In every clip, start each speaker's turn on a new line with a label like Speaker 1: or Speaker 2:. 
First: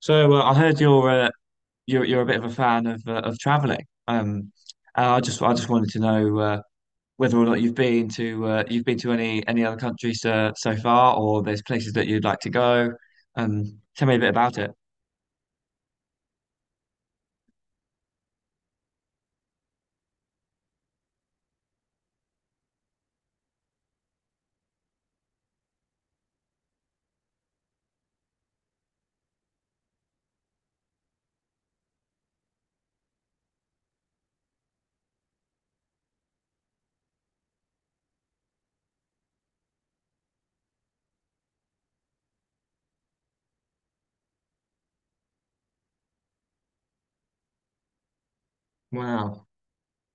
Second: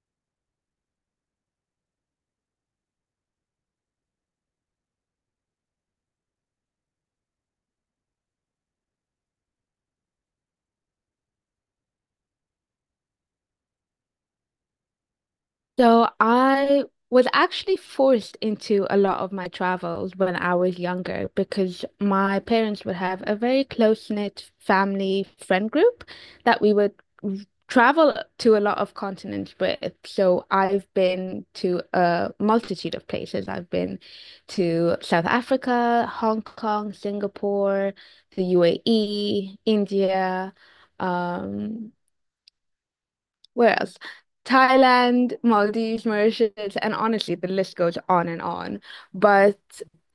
Speaker 1: I heard you're a bit of a fan of traveling. And I just wanted to know whether or not you've been to you've been to any other countries so far, or there's places that you'd like to go. Tell me a bit about it.
Speaker 2: So I was actually forced into a lot of my travels when I was younger because my parents would have a very close-knit family friend group that we would travel to a lot of continents with. So I've been to a multitude of places. I've been to South Africa, Hong Kong, Singapore, the UAE, India, um, where else? Thailand, Maldives, Mauritius, and honestly, the list goes on and on.
Speaker 1: Wow.
Speaker 2: But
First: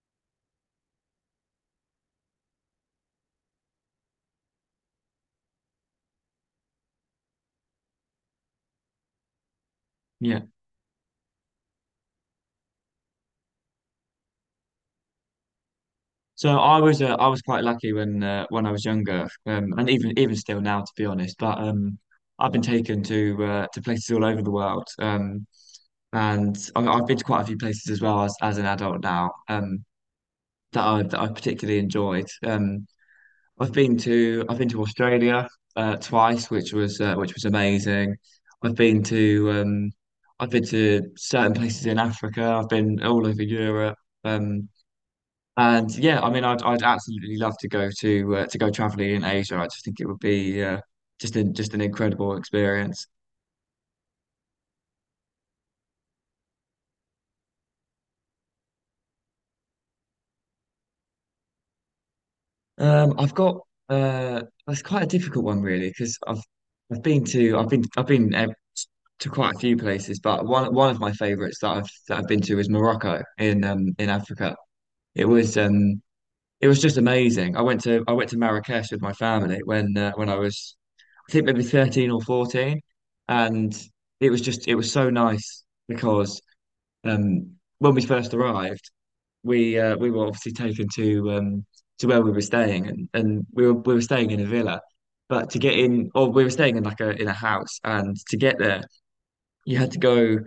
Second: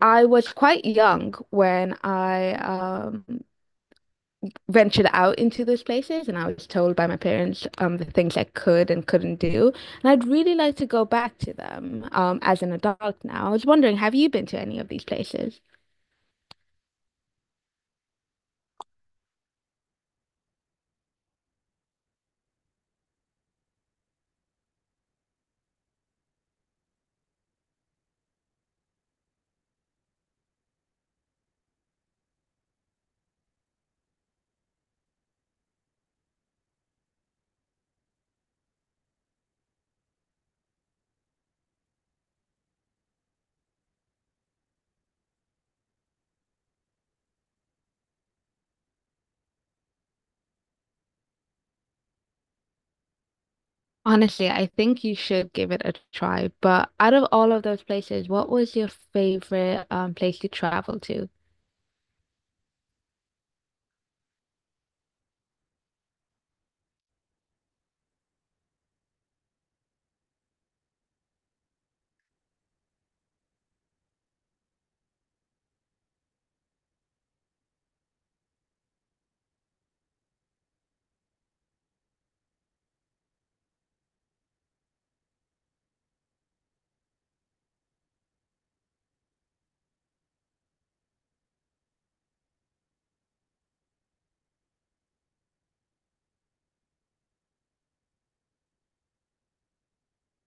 Speaker 2: I was quite young when I ventured out into those places, and I was told by my parents the things I could and couldn't do. And I'd
Speaker 1: Yeah.
Speaker 2: really like to go back to them as an adult now. I was wondering, have you been to any of these places?
Speaker 1: So I was quite lucky when I was younger, and even still now, to be honest. But I've been taken to places all over the world. And I've been to quite a few places as well as an adult now. That I particularly enjoyed. I've been to Australia twice, which was amazing. I've been to um, I've been to certain places in Africa. I've been all over Europe. Um, and yeah, I mean, I'd absolutely love to go traveling in Asia. I just think it would be just an incredible experience.
Speaker 2: Honestly, I think you should give it a try. But out of all of those places, what was your favorite place you traveled to?
Speaker 1: I've got uh, that's quite a difficult one really because I've been to quite a few places, but one of my favorites that I've been to is Morocco in Africa. It was um it was just amazing. I went to Marrakesh with my family when I was I think maybe 13 or 14, and it was so nice because um when we first arrived we were obviously taken to where we were staying, and we were staying in a villa, but to get in, or we were staying in like a house, and to get there, you had to go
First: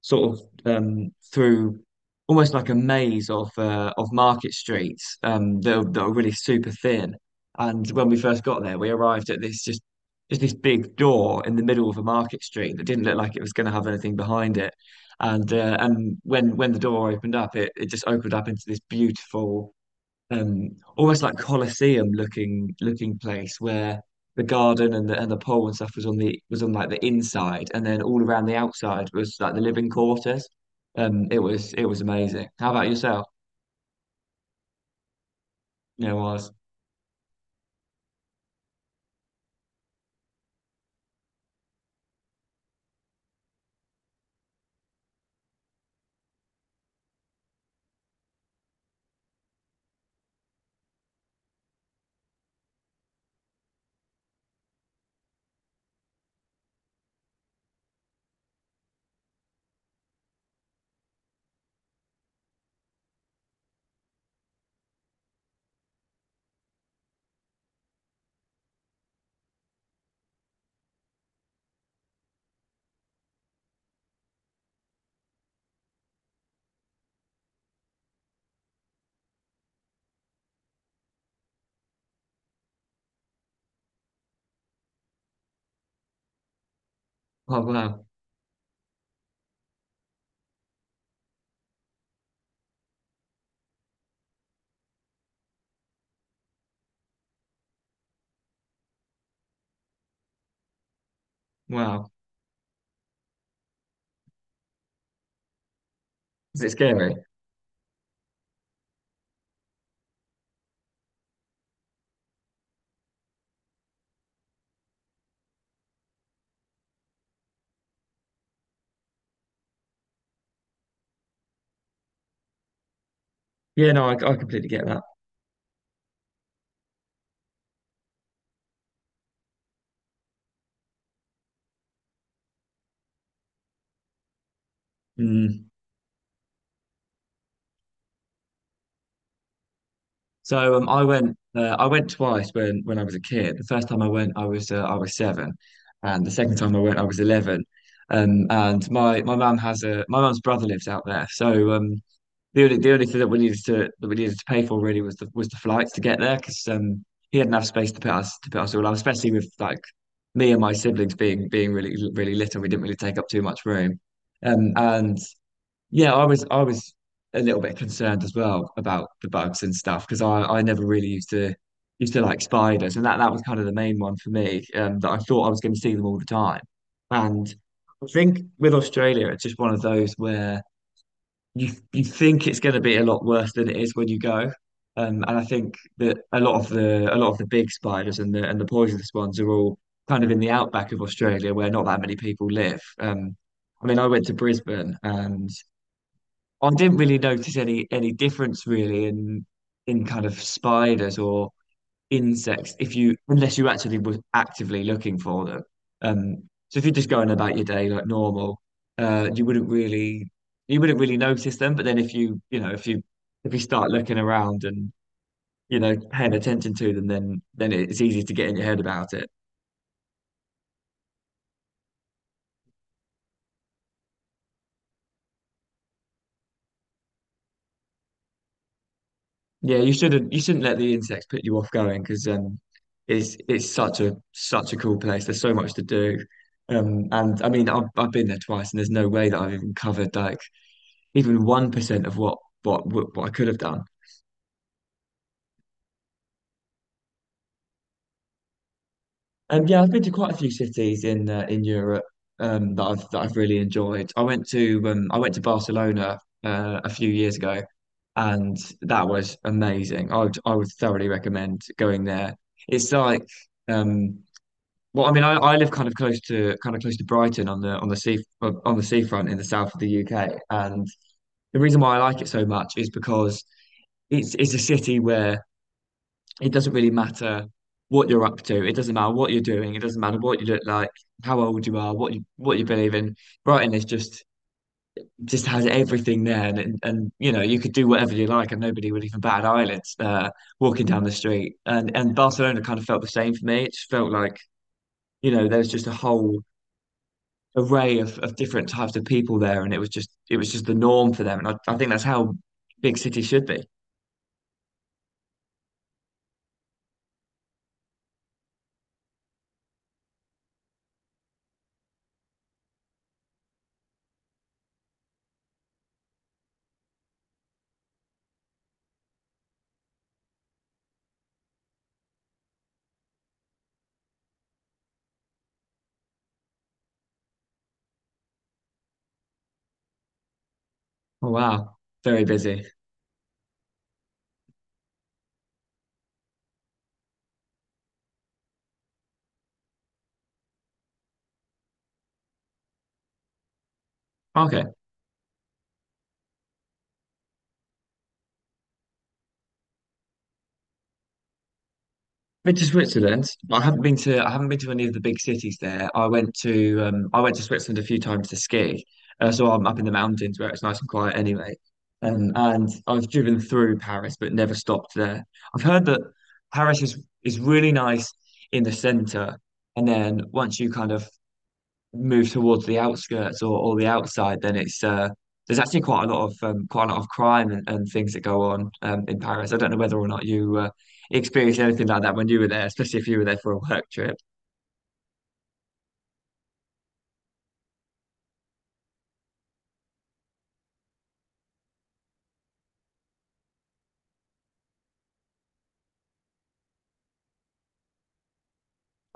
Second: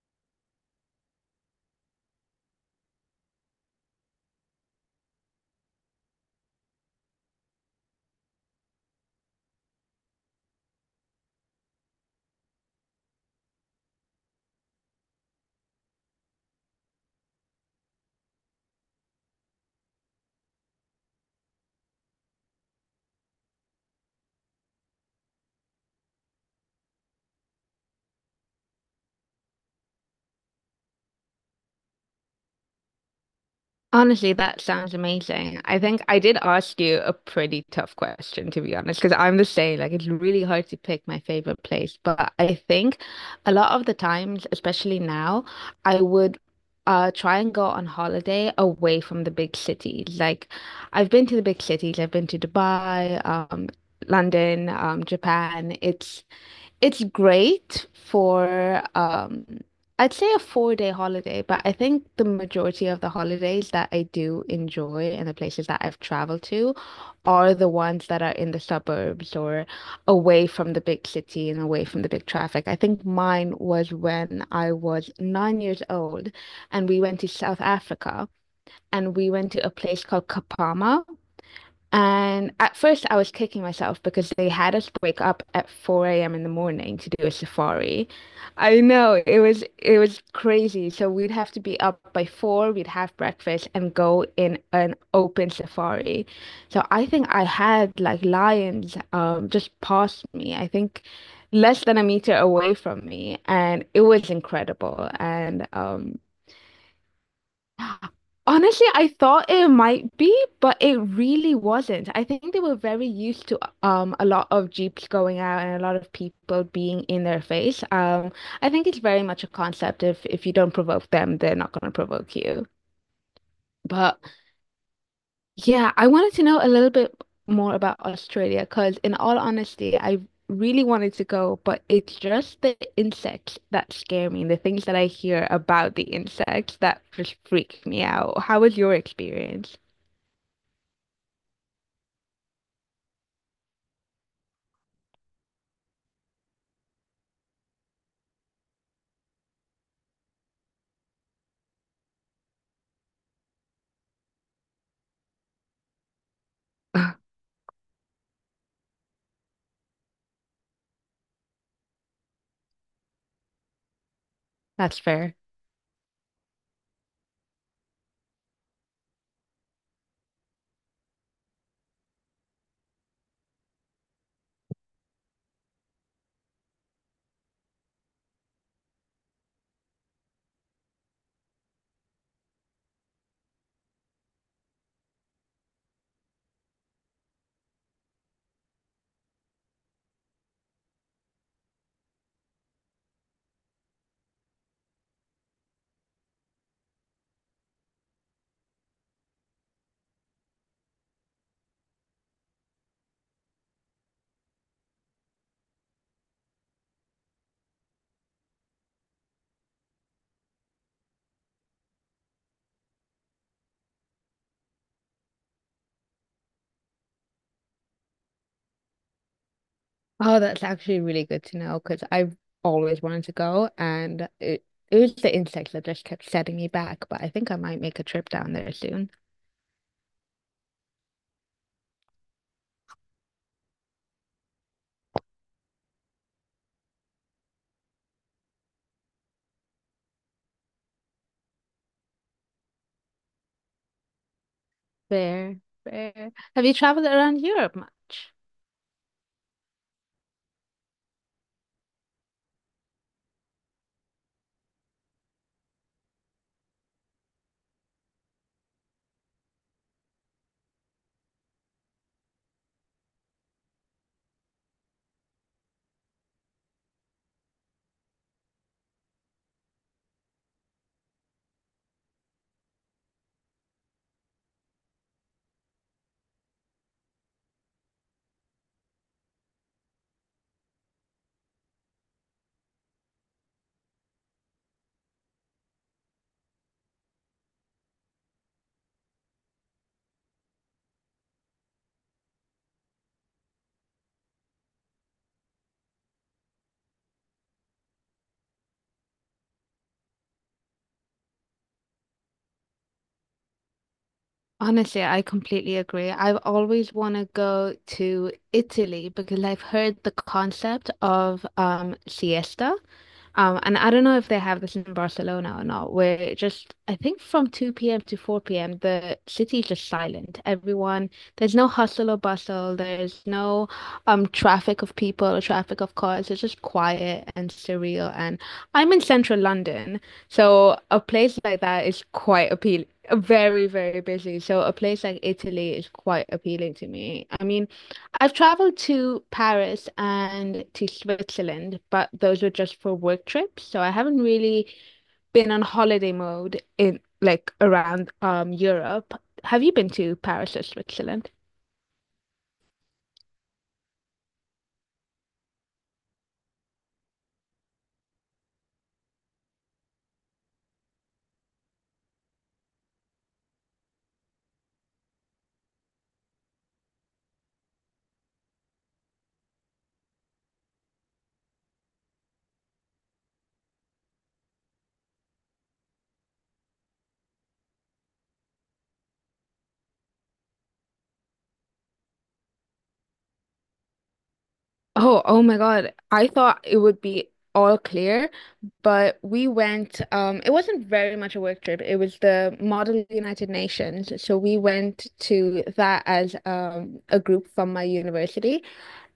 Speaker 1: sort of through almost like a maze of market streets that are really super thin. And when we first got there, we arrived at this just this big door in the middle of a market street that didn't look like it was going to have anything behind it. And when the door opened up, it just opened up into this beautiful um, almost like Colosseum looking place where the garden and the pole and stuff was on the was on like the inside, and then all around the outside was like the living quarters. It was amazing. How about yourself?
Speaker 2: Honestly, that sounds amazing. I think
Speaker 1: You know,
Speaker 2: I did
Speaker 1: was
Speaker 2: ask you a pretty tough question, to be honest, because I'm the same. Like, it's really hard to pick my favorite place. But I think a lot of the times, especially now, I would try and go on holiday away from the big cities. Like, I've been to the big cities, I've been to Dubai, London, Japan. It's great for I'd say a 4 day holiday, but I think the majority of the holidays that I do enjoy and the places that I've traveled to are the ones that are in the suburbs or away from the big city and away from the big traffic. I think mine was when I was 9 years old and we went to South Africa and we went to a place called Kapama, and at first, I was kicking myself because they had us wake up at 4 a.m. in the morning to do a
Speaker 1: oh wow
Speaker 2: safari. I know it was crazy. So we'd have to be up by 4, we'd have breakfast and go in an open safari. So I think I had like lions just past me. I think less than a
Speaker 1: wow.
Speaker 2: meter away from me, and it was incredible. And
Speaker 1: Is it scary?
Speaker 2: Honestly, I thought it might be, but it really wasn't. I think they were very used to a lot of Jeeps going out and a lot of people being in their face. I think it's very much a concept, if you don't provoke them, they're not going to provoke you.
Speaker 1: Yeah, no,
Speaker 2: But
Speaker 1: I completely get that.
Speaker 2: yeah, I wanted to know a little bit more about Australia because, in all honesty, I really wanted to go, but it's just the insects that scare me, the things that I hear
Speaker 1: Mm.
Speaker 2: about the insects that just freak me out. How was your experience?
Speaker 1: So I went twice when I was a kid. The first time I went, I was seven, and the second time I went, I was 11. And my mum's brother lives out there, so the only thing that we needed to pay for really was the flights to get there because he had enough space to put us all up, especially with like me and my siblings being really little, we didn't really take up too much room.
Speaker 2: That's
Speaker 1: And
Speaker 2: fair.
Speaker 1: yeah, I was a little bit concerned as well about the bugs and stuff because I never really used to like spiders and that, that was kind of the main one for me that I thought I was going to see them all the time. And I think with Australia, it's just one of those where you think it's going to be a lot worse than it is when you go. And I think that a lot of the big spiders and the poisonous ones are all kind of in the outback of Australia where not that many people live. I mean, I went to Brisbane and I didn't really notice any difference really in kind of spiders or insects if you unless you actually were actively looking for them. Um, so if you're just going about your day like normal, uh, you wouldn't really you wouldn't really notice them. But then if you you know if you start looking around and you know paying attention to them, then it's easy to get in your head about it.
Speaker 2: Oh, that's actually really good to know because I've always wanted to go, and it was the insects that just kept setting me back, but I think I might make a trip down there soon.
Speaker 1: Yeah, you shouldn't let the insects put you off going because it's such a such a cool place. There's so much to do. And I mean I've been there twice and there's no way that I've even covered like even 1% of what I could have done.
Speaker 2: Fair, fair. Have you traveled around Europe much?
Speaker 1: And yeah, I've been to quite a few cities in Europe that I've really enjoyed. I went to Barcelona a few years ago and that was amazing. I would thoroughly recommend going there. It's like um well, I mean, I live kind of close to Brighton on the sea on the seafront in the south of the UK, and the reason why I like it so much is because it's a city where it doesn't really matter what you're up to. It doesn't matter what you're doing. It doesn't matter what you look like, how old you are, what you believe in. Brighton is just has everything there, and you know you could do whatever you like, and nobody would even bat an eyelid walking down the street. And Barcelona kind of felt the same for me. It just felt like you know there's just a whole array of different types of people there, and it was just the norm for them. And I think that's how big cities should be.
Speaker 2: Honestly, I completely agree. I've always want to go to Italy because I've heard the concept of siesta. And I don't know if they have this in Barcelona or not, where just I think from 2 p.m. to 4 p.m. the city is just silent. There's no hustle or bustle, there's no traffic of people or traffic of cars. It's just quiet and surreal. And I'm in central London, so a
Speaker 1: Oh
Speaker 2: place like
Speaker 1: wow,
Speaker 2: that is
Speaker 1: very
Speaker 2: quite
Speaker 1: busy.
Speaker 2: appealing. Very, very busy. So a place like Italy is quite appealing to me. I mean, I've traveled to Paris and to Switzerland, but those were just for work trips. So I haven't
Speaker 1: Okay,
Speaker 2: really been on holiday mode in like around Europe. Have you been to Paris or Switzerland?
Speaker 1: been to Switzerland. I haven't been to any of the big cities there. I went to Switzerland a few times to ski. So I'm up in the mountains where it's nice and quiet anyway. And I've driven through Paris, but never stopped there. I've heard that Paris is really nice in the center, and then once you kind of move towards the outskirts or the outside, then it's there's actually quite a lot of quite a lot of crime and things that go on in Paris. I don't know whether or not you experienced anything like that when you were there, especially if you were there for a work trip.
Speaker 2: Oh my God. I thought it would be all clear, but we went, it wasn't very much a work trip. It was the Model United Nations. So we went to that as a group from my university.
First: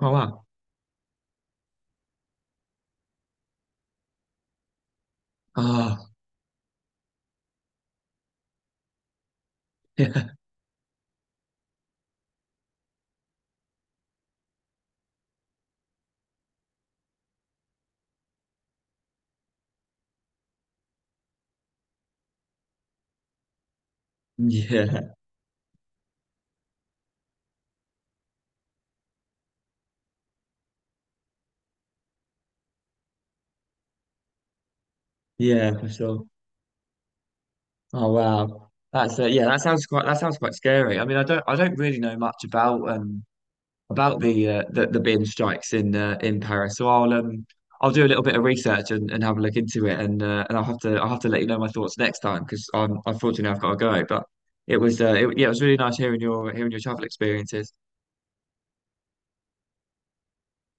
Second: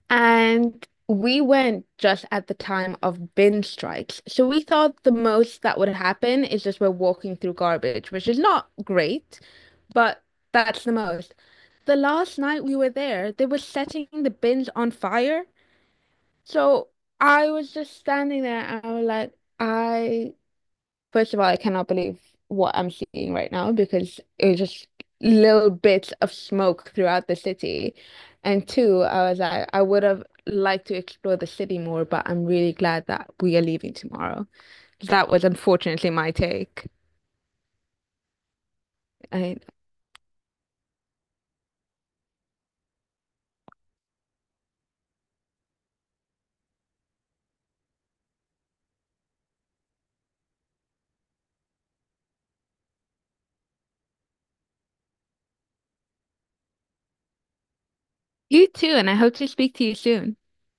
Speaker 1: Oh wow.
Speaker 2: And we went just at the time of bin strikes. So we thought the most that would
Speaker 1: Oh
Speaker 2: happen is just we're walking through garbage, which is not great, but
Speaker 1: yeah,
Speaker 2: that's the most. The last night we were there, they were setting the bins on fire. So I was just standing there and I was like, I, first of all, I cannot believe what I'm seeing right now because it was just
Speaker 1: yeah,
Speaker 2: little bits of smoke throughout the city. And two, I was like, I would have liked to explore the city more, but I'm really glad that we are leaving tomorrow. That was
Speaker 1: yeah, for
Speaker 2: unfortunately
Speaker 1: sure.
Speaker 2: my take.
Speaker 1: Oh wow. That's yeah,
Speaker 2: I,
Speaker 1: that sounds quite scary. I mean, I don't really know much about the the bin strikes in Paris. So I'll do a little bit of research and have a look into it, and I'll have to let you know my thoughts next time because I've got to go. But it was yeah, it was really nice hearing your travel experiences.
Speaker 2: you too, and I hope to speak to you soon.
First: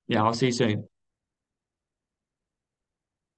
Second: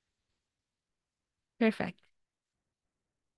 Speaker 1: Yeah, I'll see you soon.
Speaker 2: Perfect.